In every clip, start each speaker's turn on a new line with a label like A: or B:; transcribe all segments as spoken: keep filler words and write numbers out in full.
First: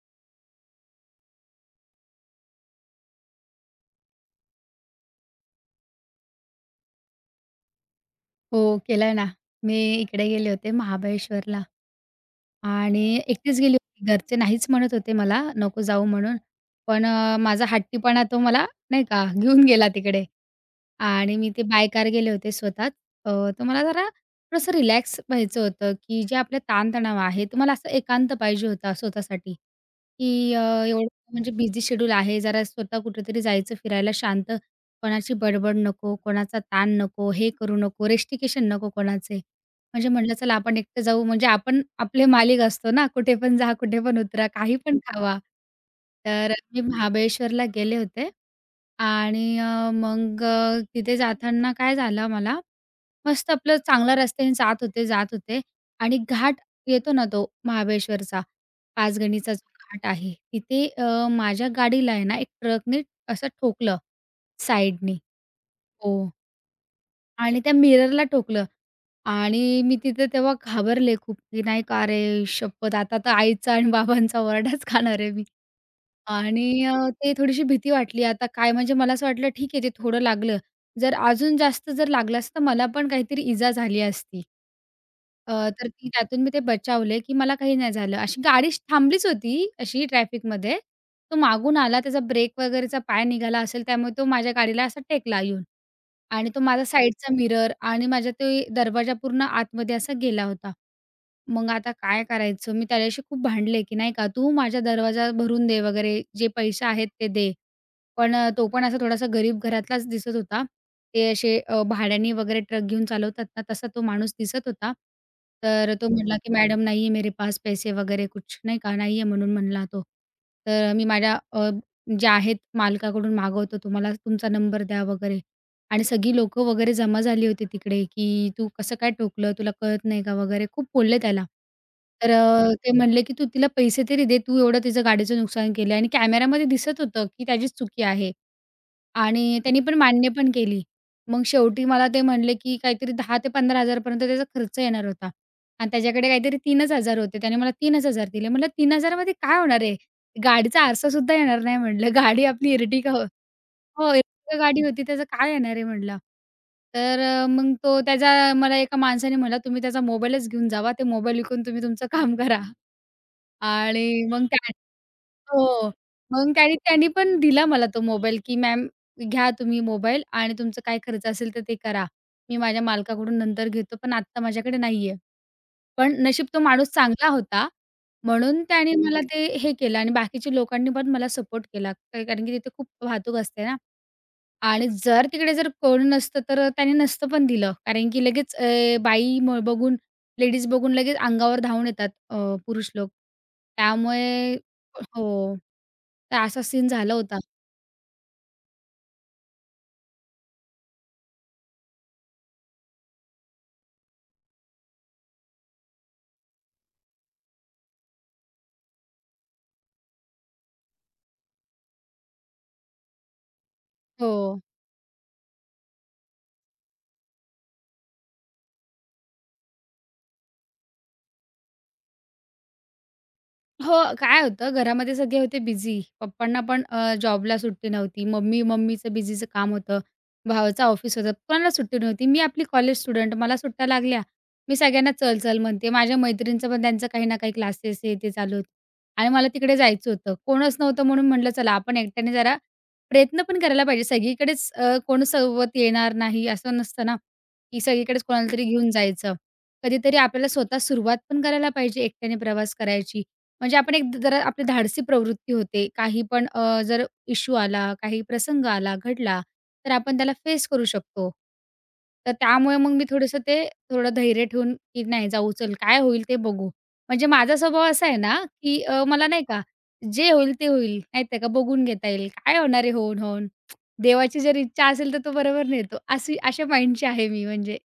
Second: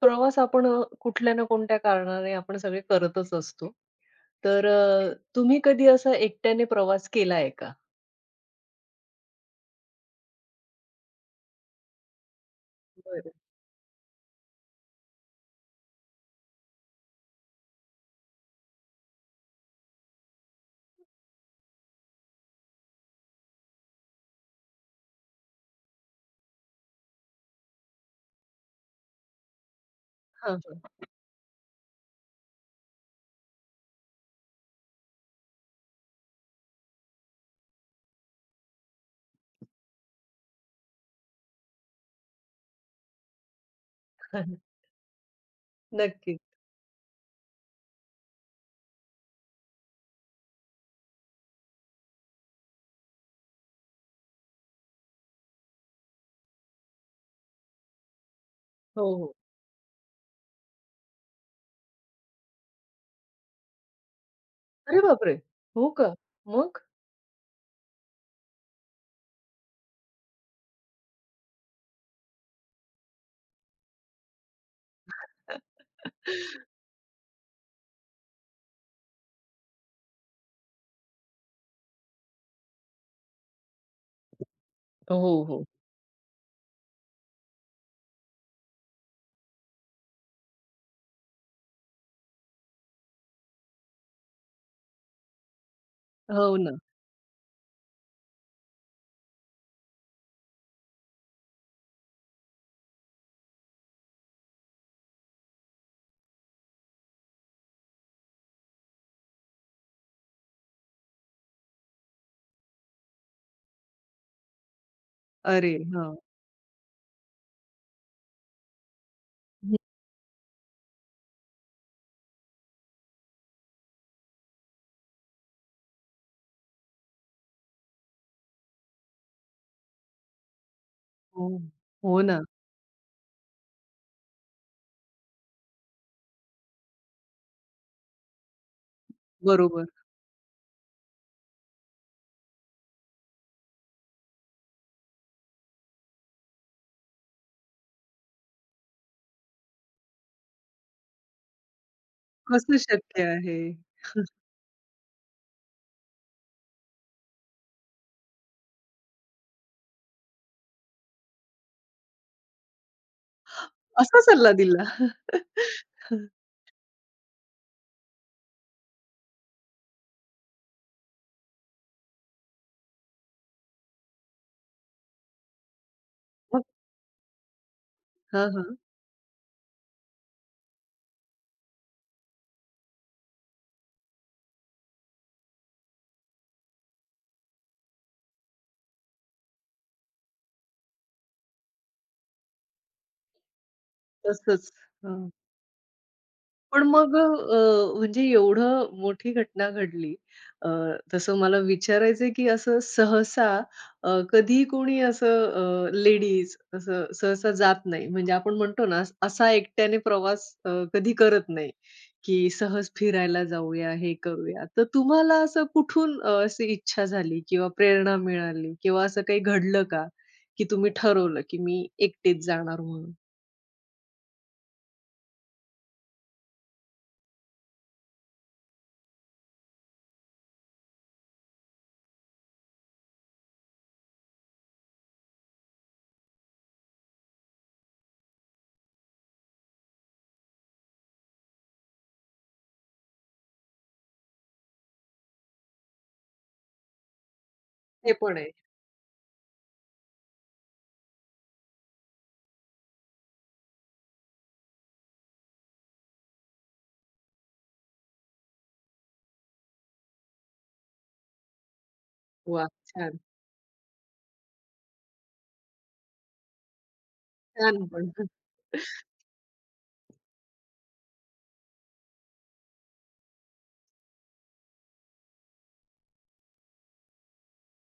A: प्रवास आपण अ, कुठल्या ना कोणत्या कारणाने आपण सगळे करतच असतो. तर अ, तुम्ही कधी असा एकट्याने प्रवास केलाय का?
B: हो, केलाय ना. मी इकडे गेले होते महाबळेश्वरला आणि
A: बरं.
B: एकटीच गेली होती. घरचे नाहीच म्हणत होते मला, नको जाऊ म्हणून. पण अ, माझा हट्टीपणा तो मला नाही का घेऊन गेला तिकडे. आणि मी ते बाय कार गेले होते स्वतः. अ, तर मला जरा थोडंसं रिलॅक्स व्हायचं होतं, की जे आपले ताणतणाव आहे. तर मला असं एकांत पाहिजे होता स्वतःसाठी, की
A: हां,
B: अ,
A: हां.
B: एवढं म्हणजे बिझी शेड्यूल आहे. जरा स्वतः कुठेतरी जायचं फिरायला. शांत, कोणाची बडबड नको, कोणाचा ताण नको, हे करू नको, रेस्टिकेशन नको कोणाचे म्हणजे म्हटलं, चला आपण एकटं जाऊ. म्हणजे आपण आपले मालिक असतो ना. कुठेपण जा, कुठेपण उतरा, काहीपण खावा.
A: नक्कीच.
B: तर मी महाबळेश्वरला गेले होते आणि मग अ, तिथे जाताना काय झालं मला. मस्त आपलं चांगल्या रस्त्याने जात होते, जात होते आणि घाट येतो ना तो महाबळेश्वरचा.
A: हो, हो.
B: पाचगणीचा जो घाट आहे. तिथे अ, माझ्या गाडीला आहे ना, एक ट्रकने असं ठोकलं
A: अरे
B: साईडनी.
A: बापरे! हो का?
B: हो.
A: मग?
B: आणि त्या मिररला ठोकलं आणि मी तिथं तेव्हा घाबरले खूप की नाही का, अरे शप्पथ! आता तर आईचा आणि बाबांचा वरडाच खाणार आहे मी आणि अ, ते थोडीशी भीती वाटली आता काय? म्हणजे मला असं वाटलं, ठीक आहे जे थोडं लागलं जर अजून जास्त जर लागलं असतं तर मला पण काहीतरी इजा झाली असती.
A: हो,
B: अ,
A: हो.
B: तर ती त्यातून मी ते बचावले की मला काही नाही झालं. अशी गाडीश थांबलीच होती अशी ट्रॅफिकमध्ये, तो मागून आला, त्याचा ब्रेक वगैरेचा पाय निघाला असेल त्यामुळे तो माझ्या गाडीला असा टेकला येऊन आणि
A: हो
B: तो
A: ना.
B: माझा साईडचा मिरर आणि माझा ते दरवाजा पूर्ण आतमध्ये असा गेला होता. मग आता काय करायचं? मी त्याच्याशी खूप भांडले की नाही का, "तू माझा दरवाजा भरून दे वगैरे. जे पैसे आहेत ते दे." पण, तो पण असा थोडासा गरीब घरातलाच दिसत होता. ते असे भाड्याने वगैरे ट्रक घेऊन चालवतात ना, तसा तो माणूस दिसत होता.
A: अरे!
B: तर तो
A: हां.
B: म्हणला की "मॅडम नही है मेरे पास पैसे वगैरे कुछ." नाही का, "नाही आहे" म्हणून
A: हं.
B: म्हणला तो. तर "मी माझ्या अ, जे आहेत मालकाकडून मागवतो, तुम्हाला, तुमचा नंबर द्या" वगैरे. आणि सगळी लोकं वगैरे जमा झाली होती तिकडे की "तू कसं काय ठोकलं? तुला कळत नाही का?" वगैरे खूप बोलले त्याला.
A: हो, हो
B: तर
A: ना.
B: अ, ते म्हणले की, "तू तिला पैसे तरी दे. तू एवढं तिचं गाडीचं नुकसान केलं." आणि कॅमेऱ्यामध्ये दिसत होतं की त्याचीच चुकी आहे आणि त्यांनी
A: बरोबर.
B: पण मान्य पण केली. मग शेवटी मला ते म्हणले की काहीतरी दहा पंधरा हजारापर्यंत त्याचा खर्च येणार होता आणि त्याच्याकडे काहीतरी तीनच हजार होते. त्याने मला तीनच हजार दिले. म्हटलं तीनच हजारामध्ये काय होणार आहे? गाडीचा आरसासुद्धा येणार नाही म्हटलं. गाडी आपली
A: कसं
B: एर्टिगा हो
A: शक्य आहे?
B: हो, एका गाडी होती त्याचं काय येणार आहे म्हटलं. तर मग तो त्याचा मला एका माणसाने म्हटलं, "तुम्ही त्याचा मोबाईलच घेऊन जावा. ते मोबाईल विकून तुम्ही तुमचं काम करा
A: असा
B: आणि मग
A: सल्ला
B: त्या
A: दिला?
B: हो, मग काय त्यांनी पण दिला मला तो मोबाईल की, "मॅम घ्या तुम्ही मोबाईल आणि तुमचं काय खर्च असेल तर ते करा. मी माझ्या मालकाकडून नंतर घेतो पण आत्ता माझ्याकडे नाही आहे." पण नशीब तो माणूस चांगला होता,
A: हं,
B: म्हणून
A: हं.
B: त्याने मला ते हे केलं आणि बाकीच्या लोकांनी पण मला सपोर्ट केला कारण की तिथे खूप वाहतूक असते ना आणि जर तिकडे जर कोण नसतं तर त्याने नसतं पण दिलं. कारण की लगेच अ, बाई म बघून लेडीज बघून लगेच अंगावर धावून येतात अ, पुरुष लोक. त्यामुळे
A: तसच, हं.
B: हो, तर असा
A: पण
B: सीन झाला
A: मग अ,
B: होता.
A: अ, म्हणजे एवढं मोठी घटना घडली. अ, तसं मला विचारायचंय की असं सहसा अ, कधी कोणी असं अ, लेडीज असं सहसा जात नाही. म्हणजे आपण म्हणतो ना, असा एकट्याने प्रवास अ, कधी करत नाही की सहज फिरायला जाऊया, हे
B: हो.
A: करूया. तर तुम्हाला असं कुठून अ, असं इच्छा झाली? किंवा प्रेरणा मिळाली किंवा असं काही घडलं का? की तुम्ही ठरवलं की मी एकटीच जाणार म्हणून?
B: हो काय होतं, घरामध्ये सगळे होते बिझी. पप्पांना पण अ, जॉबला सुट्टी नव्हती, मम्मी मम्मीचं बिझीचं काम होतं, भावाचं ऑफिस होतं, कोणाला सुट्टी नव्हती. मी आपली कॉलेज स्टुडंट. मला सुट्ट्या लागल्या, मी सगळ्यांना चल-चल म्हणतेय, माझ्या मैत्रिणींचं पण त्यांचं काही ना काही क्लासेस हे ते चालू होतं. आणि मला तिकडे जायचं होतं, कोणच नव्हतं म्हणून म्हटलं चला आपण एकट्याने जरा प्रयत्न पण करायला पाहिजे. सगळीकडेच अ, कोण सोबत येणार नाही, असं नसतं ना? की
A: ते
B: सगळीकडेच
A: पण आहे.
B: कोणालातरी घेऊन जायचं. कधीतरी आपल्याला स्वतः सुरुवात पण करायला पाहिजे, एकट्याने प्रवास करायची. म्हणजे आपण एक जरा आपली धाडसी प्रवृत्ती होते, काही पण अ, जर इश्यु आला, काही प्रसंग आला, घडला, तर आपण त्याला फेस करू शकतो. तर
A: वाह!
B: त्यामुळे मग मी
A: छान.
B: थोडंसं ते थोडं धैर्य ठेवून की, "नाही जाऊ चल, काय होईल ते बघू." म्हणजे माझा स्वभाव
A: छान
B: असा
A: पण.
B: आहे ना की अ, मला नाही का जे होईल ते होईल, माहीत आहे का बघून घेता येईल, काय होणार आहे होऊन-होऊन? देवाची जर इच्छा असेल, तर तो बरोबर नेतो अशी अशा माईंडची आहे मी म्हणजे.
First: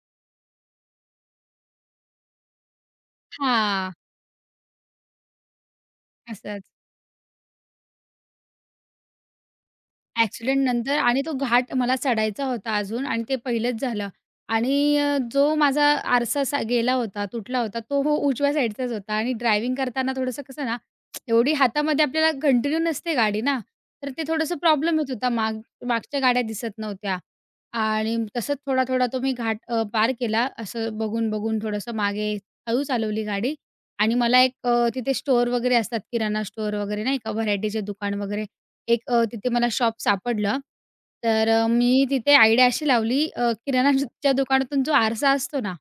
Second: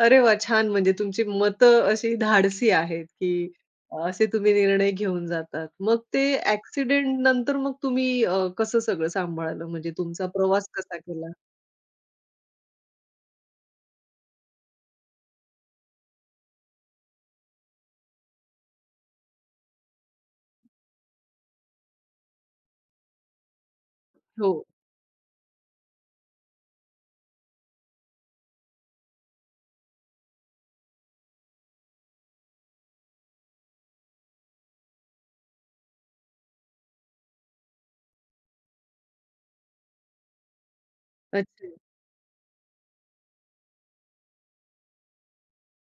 A: अरे वाह! छान म्हणजे तुमची मतं अशी धाडसी आहेत, की
B: हां.
A: असे तुम्ही निर्णय घेऊन जातात. मग ते
B: असंच.
A: ॲक्सिडेंट नंतर मग तुम्ही अ, कसं सगळं सांभाळलं? म्हणजे तुमचा प्रवास कसा
B: ॲक्सिडेंटनंतर आणि तो
A: केला?
B: घाट मला चढायचा होता अजून आणि ते पहिलंच झालं आणि अ, जो माझा आरसा असा गेला होता, तुटला होता, तो हो उजव्या साईडचाच होता आणि ड्रायव्हिंग करताना थोडंसं कसं ना, एवढी हातामध्ये आपल्याला कंटिन्यू नसते गाडी ना? तर ते
A: हो.
B: थोडंसं प्रॉब्लेम येत होता माग मागच्या गाड्या दिसत नव्हत्या आणि तसंच थोडा-थोडा तो मी घाट अ, पार केला. असं बघून-बघून थोडंसं मागे, हळू चालवली गाडी आणि मला एक अ, तिथे स्टोअर वगैरे असतात किराणा स्टोअर वगैरे नाही का? व्हरायटीचे दुकान वगैरे. एक अ, तिथे मला शॉप सापडलं. तर अ,
A: अच्छा.
B: मी तिथे आयडिया अशी लावली अ, किराणाच्या दुकानातून जो आरसा असतो ना?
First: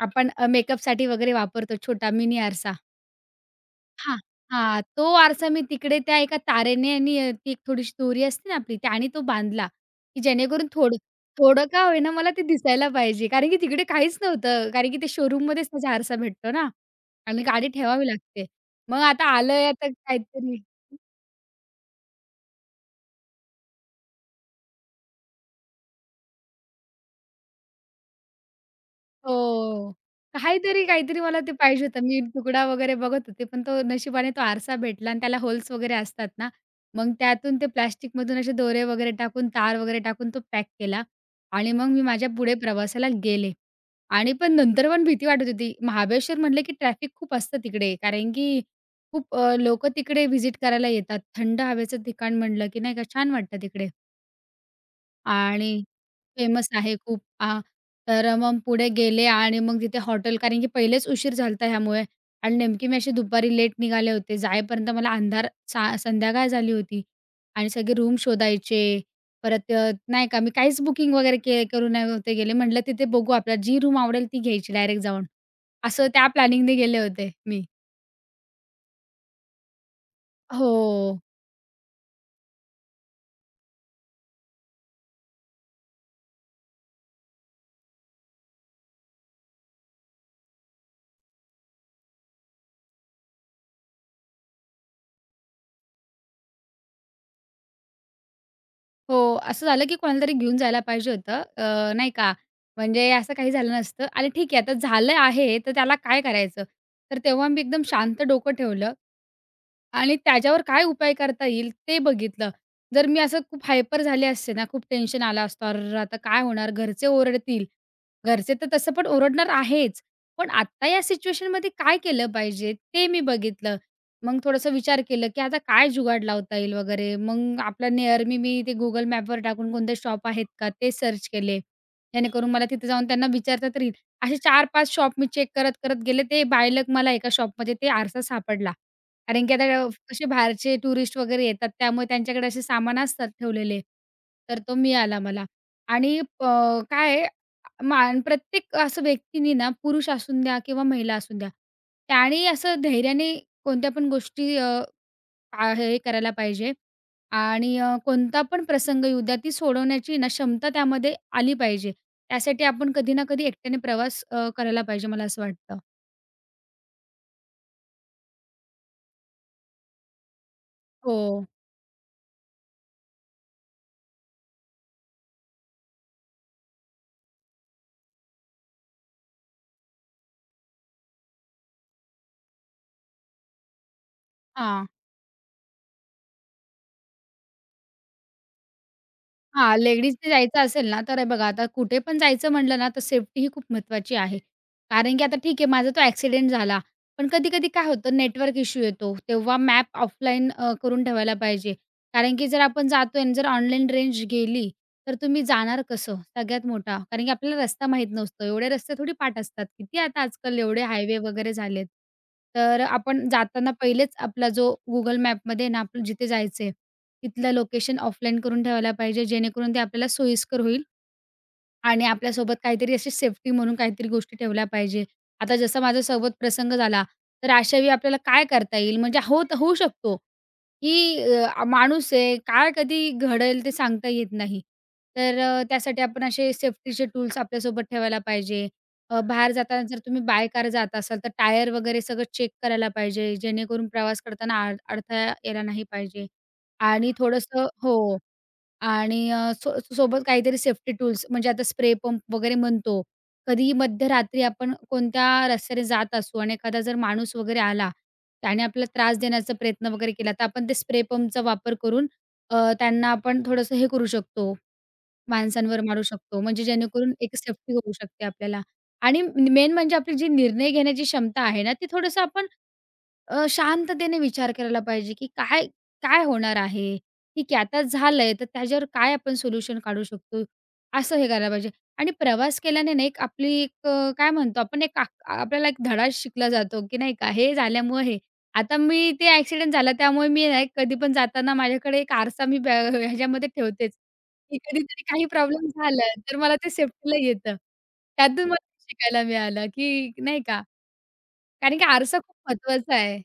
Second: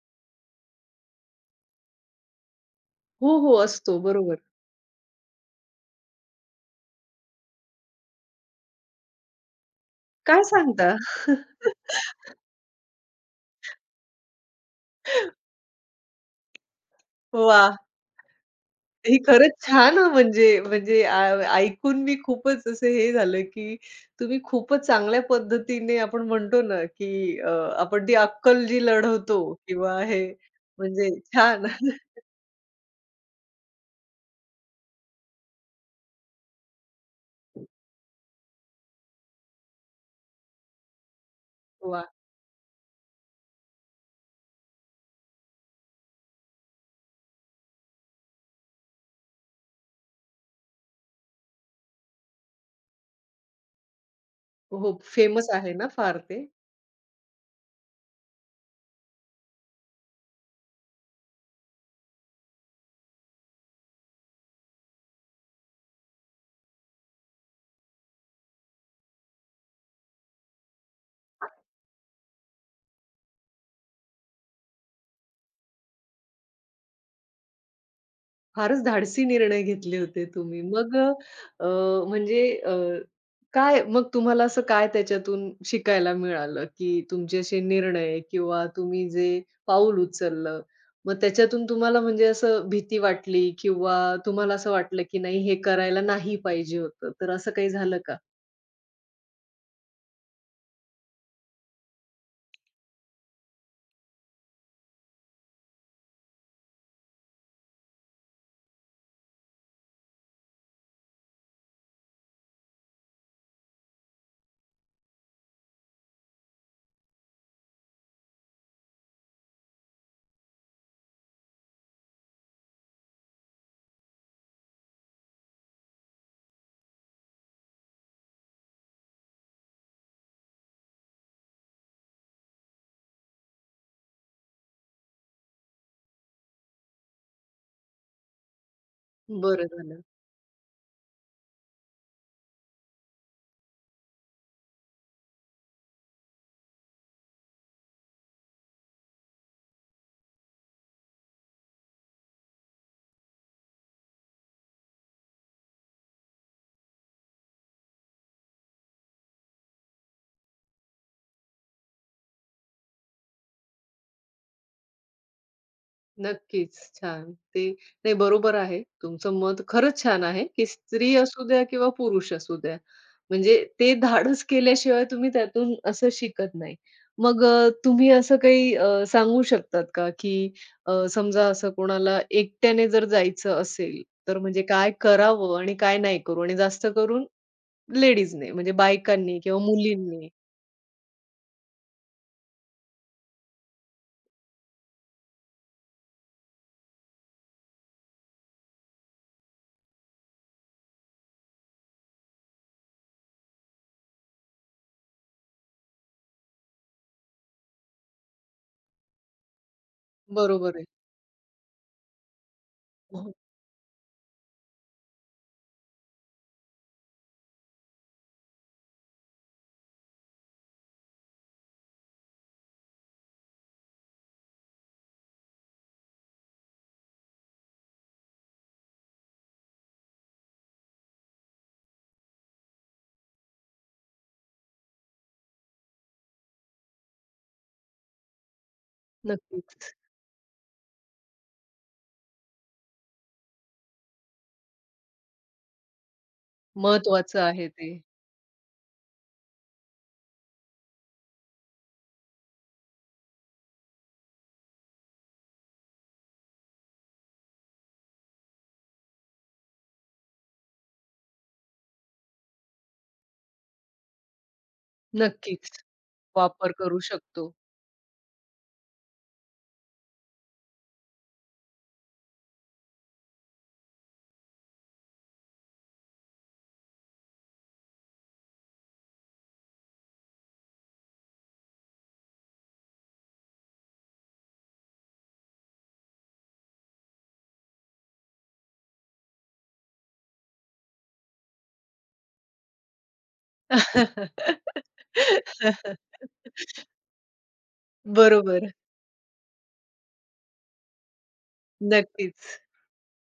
B: आपण मेकअपसाठी वगैरे वापरतो छोटा मिनी आरसा
A: हो, हो. असतो
B: हां,
A: बरोबर.
B: हां. तो आरसा मी तिकडे त्या एका तारेने आणि ती एक थोडीशी दोरी असते ना आपली, त्यानी तो बांधला, की
A: काय
B: जेणेकरून थोडं
A: सांगता?
B: थोडं का होईना मला ते दिसायला पाहिजे, कारण की तिकडे काहीच नव्हतं. कारण की ते शोरूममध्येच तसा आरसा भेटतो ना आणि गाडी
A: वाह!
B: ठेवावी लागते. मग
A: ते ही
B: आता
A: खरंच
B: आलं आहे आता
A: छान हां, म्हणजे
B: काहीतरी
A: म्हणजे अ, ऐकून मी खूपच असं हे झालं, की तुम्ही खूपच चांगल्या पद्धतीने आपण म्हणतो ना की अ, आपण ती अक्कल जी लढवतो
B: हो
A: किंवा हे
B: काहीतरी,
A: म्हणजे
B: काहीतरी मला ते
A: छान.
B: पाहिजे होतं. मी तुकडा वगैरे बघत होते, पण तो नशिबाने तो आरसा भेटला आणि त्याला होल्स वगैरे असतात ना, मग त्यातून ते प्लॅस्टिकमधून असे दोरे वगैरे टाकून, तार वगैरे टाकून तो पॅक केला आणि मग मी
A: वाह!
B: माझ्या पुढे प्रवासाला गेले. आणि पण नंतर पण भीती वाटत होती, महाबळेश्वर म्हणले, की ट्रॅफिक खूप असतं तिकडे, कारण की खूप अ, लोकं तिकडे व्हिजिट करायला येतात, थंड हवेचं ठिकाण म्हटलं की नाही का छान वाटतं तिकडे.
A: हो, हो, फेमस आहे
B: आणि
A: ना फार ते?
B: फेमस आहे खूप अ, तर अ, मग पुढे गेले आणि मग तिथे हॉटेल कारण की पहिलेच उशीर झालता ह्या ह्यामुळे आणि नेमकी मी अशी दुपारी लेट निघाले होते. जाईपर्यंत मला अंधार सा संध्याकाळ झाली होती आणि सगळे रूम शोधायचे. परत अ, नाही का मी काहीच बुकिंग वगैरे के करून नव्हते गेले, म्हटलं तिथे बघू आपल्याला जी रूम आवडेल ती घ्यायची डायरेक्ट जाऊन. असं त्या प्लॅनिंगने गेले होते मी.
A: फारच धाडसी निर्णय घेतले होते तुम्ही, मग अ,
B: हो.
A: अ, म्हणजे अ, काय मग तुम्हाला असं काय त्याच्यातून शिकायला मिळालं की तुमचे असे निर्णय किंवा तुम्ही जे पाऊल उचललं, मग त्याच्यातून तुम्हाला म्हणजे असं भीती वाटली किंवा तुम्हाला असं वाटलं की नाही हे करायला नाही पाहिजे होतं, तर असं काही झालं का?
B: हो, असं झालं की कोणालातरी घेऊन जायला पाहिजे होतं अ, नाही का, म्हणजे असं काही झालं नसतं आणि ठीक आहे आता झालं आहे तर त्याला काय करायचं? तर तेव्हा मी एकदम शांत डोकं ठेवलं आणि त्याच्यावर काय उपाय करता येईल ते बघितलं. जर मी असं खूप हायपर झाले असते ना, खूप टेन्शन आलं असतं, "अर्रर्र! आता काय होणार. घरचे ओरडतील." घरचे तर तसं पण ओरडणार आहेच, पण आत्ता या सिच्युएशनमध्ये काय केलं पाहिजे ते मी बघितलं. मग थोडंसं विचार केलं की आता काय जुगाड लावता येईल वगैरे मग आपला निअर मी, मी ते Google Maps टाकून कोणते शॉप आहेत का ते सर्च केले, जेणेकरून मला तिथं जाऊन त्यांना विचारता तरी येईल. असे चार-पाच शॉप मी चेक करत-करत गेले. ते बाय लक मला एका शॉपमध्ये ते आरसा सापडला, कारण की आता
A: बरं
B: अव
A: झालं.
B: कसे बाहेरचे टुरिस्ट वगैरे येतात त्यामुळे त्यांच्याकडे असे सामान असतात ठेवलेले. तर तो मिळाला मला आणि प काय आहे मा प्रत्येक असं व्यक्तींनी ना, पुरुष असूद्या किंवा महिला असूद्या, त्याने असं धैर्याने कोणत्या पण गोष्टी अ, आ हे, हे करायला पाहिजे आणि अ, कोणता पण प्रसंग येऊद्या ती सोडवण्याची ना क्षमता त्यामध्ये आली पाहिजे. त्यासाठी आपण कधी ना कधी एकट्याने प्रवास अ, करायला पाहिजे मला असं वाटतं.
A: नक्कीच. छान. ते ते बरोबर आहे तुमचं मत खरंच छान आहे, की स्त्री असू
B: हो.
A: द्या किंवा पुरुष असू द्या. म्हणजे ते धाडस केल्याशिवाय तुम्ही त्यातून असं शिकत नाही. मग अ, तुम्ही असं अ, काही सांगू शकतात का, की अ, समजा असं कोणाला एकट्याने जर जायचं असेल, तर म्हणजे
B: हां.
A: काय करावं आणि काय नाही करू? आणि जास्त करून लेडीजने म्हणजे बायकांनी किंवा
B: हां,
A: मुलींनी.
B: लेडीजने जायचं असेल ना, तर हे बघा, आता कुठे पण जायचं म्हटलं ना, तर सेफ्टीही खूप महत्त्वाची आहे. कारण की आता ठीक आहे माझा तो एक्सिडेंट झाला, पण कधी-कधी काय होतं, नेटवर्क इश्यू येतो, तेव्हा मॅप ऑफलाईन अ, करून ठेवायला पाहिजे. कारण की जर आपण जातो आणि जर ऑनलाईन रेंज गेली तर, तुम्ही जाणार कसं? सगळ्यात मोठा. कारण की आपल्याला रस्ता माहीत नसतो, एवढे रस्ते थोडी पाठ असतात, किती आता आजकाल
A: बरोबर
B: एवढे
A: आहे.
B: हायवे वगैरे झालेत. तर अ, आपण
A: हो.
B: जाताना पहिलेच, आपला जो Google Mapमध्ये आहे ना, आपलं जिथे जायचं आहे तिथलं लोकेशन ऑफलाईन करून ठेवायला पाहिजे, जेणेकरून ते आपल्याला सोयीस्कर होईल. आणि आपल्यासोबत काहीतरी अशी सेफ्टी म्हणून काहीतरी गोष्टी ठेवल्या पाहिजे. आता जसं माझ्यासोबत प्रसंग झाला, तर अशावेळी आपल्याला काय करता येईल, म्हणजे होत होऊ शकतो, की अ, माणूस आहे काय कधी घडेल, ते सांगता येत नाही. तर अ, त्यासाठी आपण असे सेफ्टीचे टूल्स आपल्यासोबत ठेवायला पाहिजे. अ, बाहेर जाताना
A: नक्कीच.
B: जर तुम्ही बाय कार जात असाल तर, टायर वगैरे सगळं चेक करायला पाहिजे, जेणेकरून प्रवास करताना अड अडथळा यायला नाही पाहिजे. आणि
A: महत्वाचं
B: थोडंसं
A: आहे ते.
B: हो. आणि अ, सो सोबत काहीतरी सेफ्टी टूल्स म्हणजे आता स्प्रे पंप वगैरे म्हणतो. कधीही मध्यरात्री आपण कोणत्या रस्त्याने जात असू आणि एखादा जर माणूस वगैरे आला. त्याने आपला त्रास देण्याचा प्रयत्न वगैरे केला तर, आपण ते स्प्रे पंपचा वापर करून अ, त्यांना आपण थोडंसं हे करू शकतो,
A: नक्कीच.
B: माणसांवर मारू शकतो. म्हणजे
A: वापर करू
B: जेणेकरून एक
A: शकतो.
B: सेफ्टी करू शकते आपल्याला. आणि म मेन म्हणजे आपली जी निर्णय घेण्याची क्षमता आहे ना, ती थोडंसं आपण अ, शांततेने विचार करायला पाहिजे, की काय, काय होणार आहे. ठीक आहे, आता झालंय तर, त्याच्यावर काय आपण सोल्युशन काढू शकतो, असं हे करायला पाहिजे. आणि प्रवास केल्याने ना, एक आपली एक अ, काय म्हणतो आपण एक आ आपल्याला एक धडा शिकला जातो, की नाही का? हे झाल्यामुळं हे. आता मी ते एक्सिडेंट झालं त्यामुळे मी ना एक कधी पण जाताना माझ्याकडे एक आरसा मी ब ह ह्याच्यामध्ये ठेवतेच, की कधीतरी काही प्रॉब्लेम झाला, तर मला ते सेफ्टीला येतं. त्यातून मला
A: बरोबर.
B: शिकायला मिळालं की नाही का, कारण की आरसा खूप
A: नक्कीच.
B: महत्त्वाचा आहे,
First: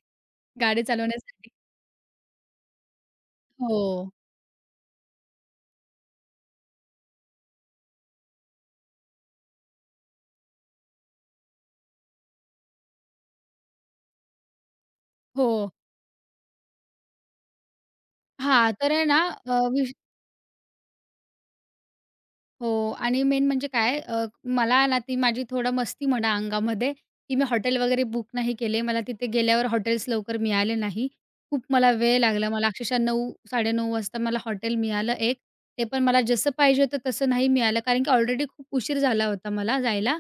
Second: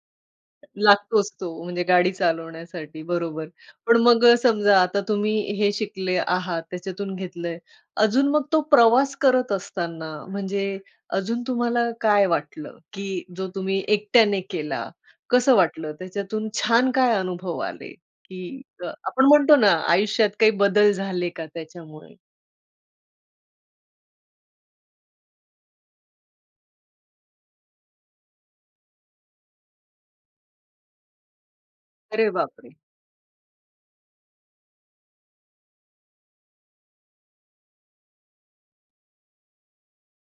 B: गाडी
A: लागतोच तो
B: चालवण्यासाठी.
A: म्हणजे गाडी चालवण्यासाठी, बरोबर. पण
B: हो.
A: मग समजा आता तुम्ही हे शिकले आहात, त्याच्यातून घेतलंय. अजून मग तो प्रवास करत असताना म्हणजे अजून तुम्हाला काय वाटलं? की जो तुम्ही एकट्याने केला, कसं
B: हो.
A: वाटलं? त्याच्यातून छान काय अनुभव आले, की
B: हां.
A: अ,
B: तर आहे ना
A: आपण
B: अ,
A: म्हणतो ना,
B: विश
A: आयुष्यात काही बदल झाले का त्याच्यामुळे?
B: हो. आणि मेन म्हणजे काय अ, मला ना ती माझी थोडं मस्ती म्हणा अंगामध्ये, की मी हॉटेल वगैरे बुक नाही केले. मला तिथे गेल्यावर हॉटेल्स लवकर मिळाले नाही, खूप मला वेळ
A: अरे
B: लागला मला
A: बापरे!
B: अक्षरशः नऊ साडेनऊ वाजता मला हॉटेल मिळालं एक, ते पण मला जसं पाहिजे होतं तसं नाही मिळालं. कारण की ऑलरेडी खूप उशीर झाला होता, मला जायला.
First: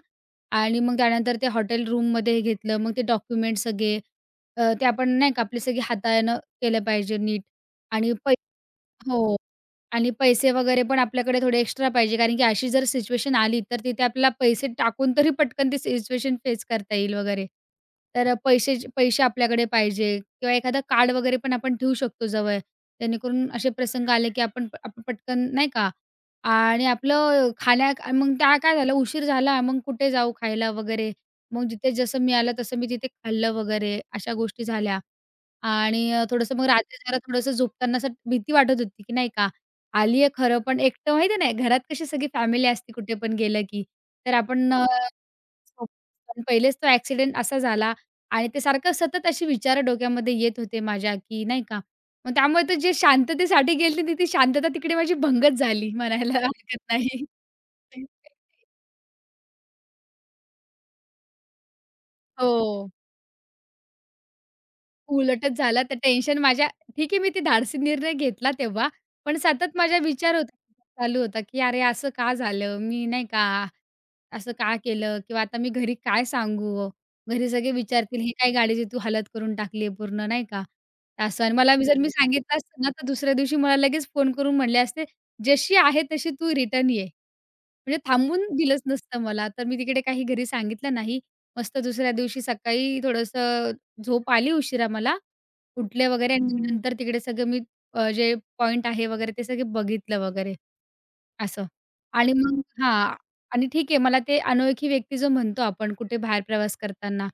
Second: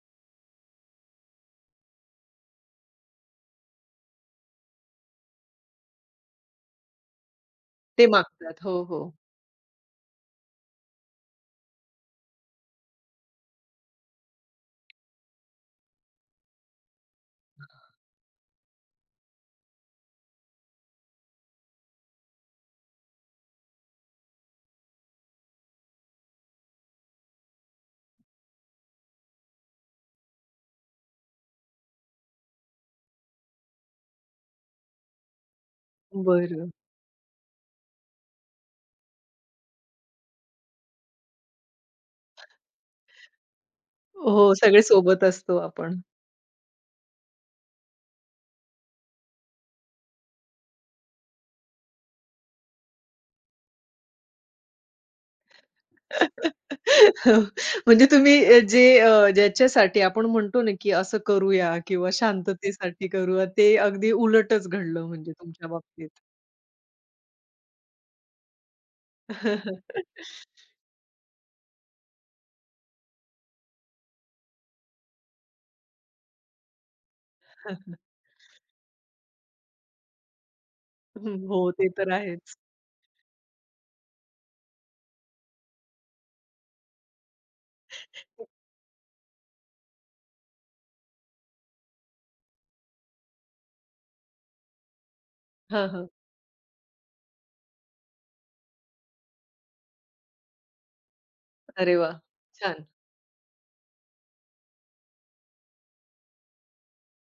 B: आणि मग त्यानंतर ते हॉटेल रूममध्ये हे घेतलं. मग ते डॉक्युमेंट्स सगळे अ, ते आपण नाही का? आपले सगळे हाताळणं केलं पाहिजे नीट
A: ते
B: आणि पै
A: मागतात. हो, हो.
B: हो आणि पैसे वगैरे पण आपल्याकडे थोडे एक्स्ट्रा पाहिजे. कारण की अशी जर सिच्युएशन आली, तर तिथे आपल्याला पैसे टाकून तरी पटकन ती सिच्युएशन फेस करता येईल वगैरे. तर पैसे पैसे आपल्याकडे पाहिजे किंवा एखादा कार्ड वगैरे पण आपण ठेवू शकतो जवळ. जेणेकरून असे प्रसंग आले, की आपण आप पटकन नाही का? आणि आपलं खाण्या मग त्या काय झालं उशीर झाला मग कुठे जाऊ खायला वगैरे? मग जिथे जसं मी आलं तसं मी तिथे खाल्लं वगैरे अशा गोष्टी झाल्या आणि अ, थोडंसं मग
A: बरं.
B: रात्री जरा थोडंसं झोपताना असं भीती वाटत होती, की नाही का? आली आहे खरं पण एकटं, माहिती आहे नाही घरात कशी सगळी फॅमिली असते कुठे पण गेलं, की तर
A: हो.
B: आपण
A: सगळे
B: अ,
A: सोबत असतो आपण.
B: [unintelligible] पहिलेच तो एक्सिडेंट असा झाला. आणि ते सारखं सतत अशी विचार डोक्यामध्ये येत होते, माझ्या, की नाही का? मग त्यामुळे ते जे शांततेसाठी गेली. ती शांतता तिकडे माझी भंगच झाली. म्हणायला हरकत नाही.
A: म्हणजे तुम्ही
B: [unintelligible]
A: जे ज्याच्यासाठी आपण म्हणतो ना, की असं करूया किंवा
B: हो.
A: शांततेसाठी करूया. ते अगदी उलटच घडलं म्हणजे
B: उलटच
A: तुमच्या
B: झालं, तर
A: बाबतीत.
B: टेन्शन माझ्या ठीक आहे मी ते धाडसी निर्णय घेतला तेव्हा. पण सतत माझा विचार होता चालू होता, की "अरे! असं का झालं?" मी नाही का? "असं का केलं? किंवा आता मी घरी काय सांगू ओ? घरी सगळे विचारतील, ही काय गाडीची तू हालत करून टाकली आहे पूर्ण?" नाही का?
A: हं.
B: असं आणि
A: हो.
B: मला
A: ते
B: जर मी
A: तर आहेच.
B: सांगितलं असतं ना, तर दुसऱ्या दिवशी मला लगेच फोन करून म्हटले असते, "जशी आहे तशी तू रिटर्न ये." म्हणजे थांबून
A: [unintelligible]
B: दिलंच नसतं मला. तर मी तिकडे काही घरी सांगितलं नाही. मस्त दुसऱ्या दिवशी सकाळी थोडंसं झोप आली उशिरा मला.
A: हं,
B: उठले
A: हं.
B: वगैरे आणि नंतर तिकडे सगळं मी, जे पॉइंट आहे वगैरे ते सगळे बघितलं वगैरे, असं.
A: अरे वाह!
B: आणि मग
A: छान.
B: हां. आणि ठीक आहे मला ते अनोळखी व्यक्ती जो म्हणतो आपण कुठे बाहेर प्रवास करताना,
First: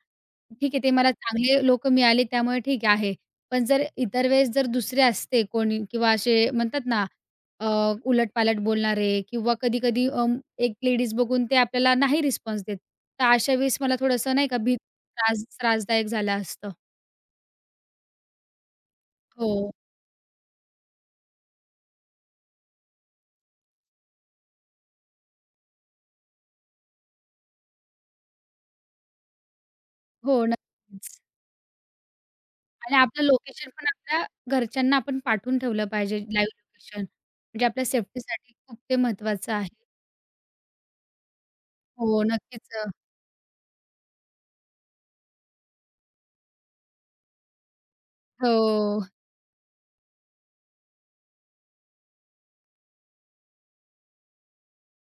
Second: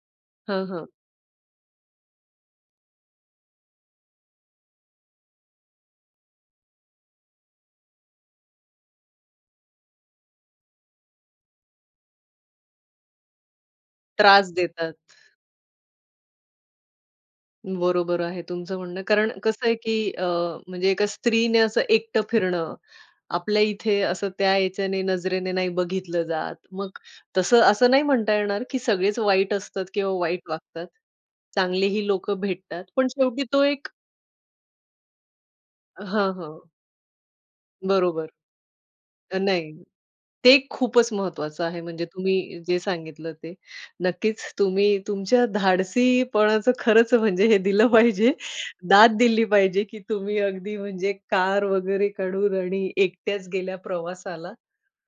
A: हं,
B: ठीक आहे
A: हं.
B: ते मला चांगले लोक मिळाले त्यामुळे ठीक आहे. पण जर इतर वेळेस जर दुसरे असते कोणी किंवा असे म्हणतात ना अ, उलटपालट बोलणारे किंवा कधी-कधी अ, एक लेडीज बघून ते आपल्याला नाही रिस्पॉन्स देत. तर अशा वेळेस मला थोडंसं नाही
A: त्रास
B: का, भीत
A: देतात.
B: त्रास त्रासदायक झालं असतं.
A: बरोबर आहे तुमचं म्हणणं, कारण कसं
B: हो.
A: आहे की अ, म्हणजे एका स्त्रीने असं एकटं फिरणं, आपल्या इथे असं त्या याच्याने नजरेने नाही बघितलं जात. मग तसं असं नाही म्हणता येणार की सगळेच वाईट असतात किंवा
B: हो
A: वाईट वागतात.
B: नक्कीच.
A: चांगलेही लोकं भेटतात
B: आणि
A: पण
B: आपलं
A: शेवटी तो
B: लोकेशन पण
A: एक
B: आपल्या घरच्यांना आपण पाठवून ठेवलं पाहिजे.
A: हां,
B: लाईव्ह
A: हां.
B: लोकेशन म्हणजे आपल्या
A: बरोबर
B: सेफ्टीसाठी खूप ते महत्त्वाचं
A: नाही,
B: आहे.
A: ते खूपच महत्वाचं आहे. म्हणजे
B: हो,
A: तुम्ही
B: नक्कीच
A: जे
B: अ.
A: सांगितलं ते, नक्कीच. तुम्ही तुमच्या धाडसीपणाचं खरंच म्हणजे हे दिलं पाहिजे.
B: हो.
A: दाद दिली पाहिजे, की तुम्ही अगदी म्हणजे कार वगैरे काढून आणि एकट्याच गेल्या प्रवासाला.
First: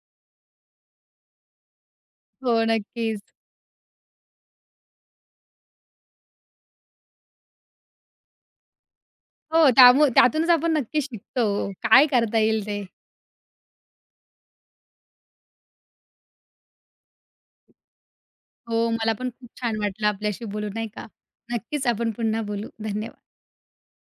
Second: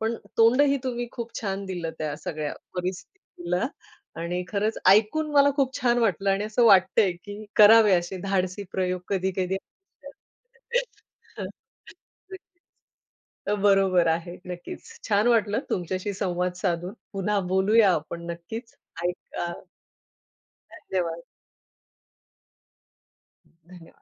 A: पण तोंडही तुम्ही खूप छान दिलं त्या सगळ्या
B: हो, नक्कीच.
A: परिस्थितीला आणि खरंच ऐकून मला खूप छान वाटलं आणि असं वाटतंय की करावे असे धाडसी प्रयोग कधी-कधी
B: हो, त्यामुळे
A: आयुष्यात.
B: त्यातूनच आपण नक्की
A: [unintelligible]
B: शिकतो
A: हां,
B: हो, काय करता
A: नक्कीच.
B: येईल ते?
A: तर बरोबर आहे, नक्कीच. छान वाटलं तुमच्याशी संवाद साधून, पुन्हा बोलूया आपण नक्कीच,
B: हो, मला पण खूप
A: ऐका
B: छान वाटलं आपल्याशी बोलू नाही का.
A: धन्यवाद.
B: नक्कीच आपण पुन्हा बोलू, धन्यवाद.
A: धन्यवाद.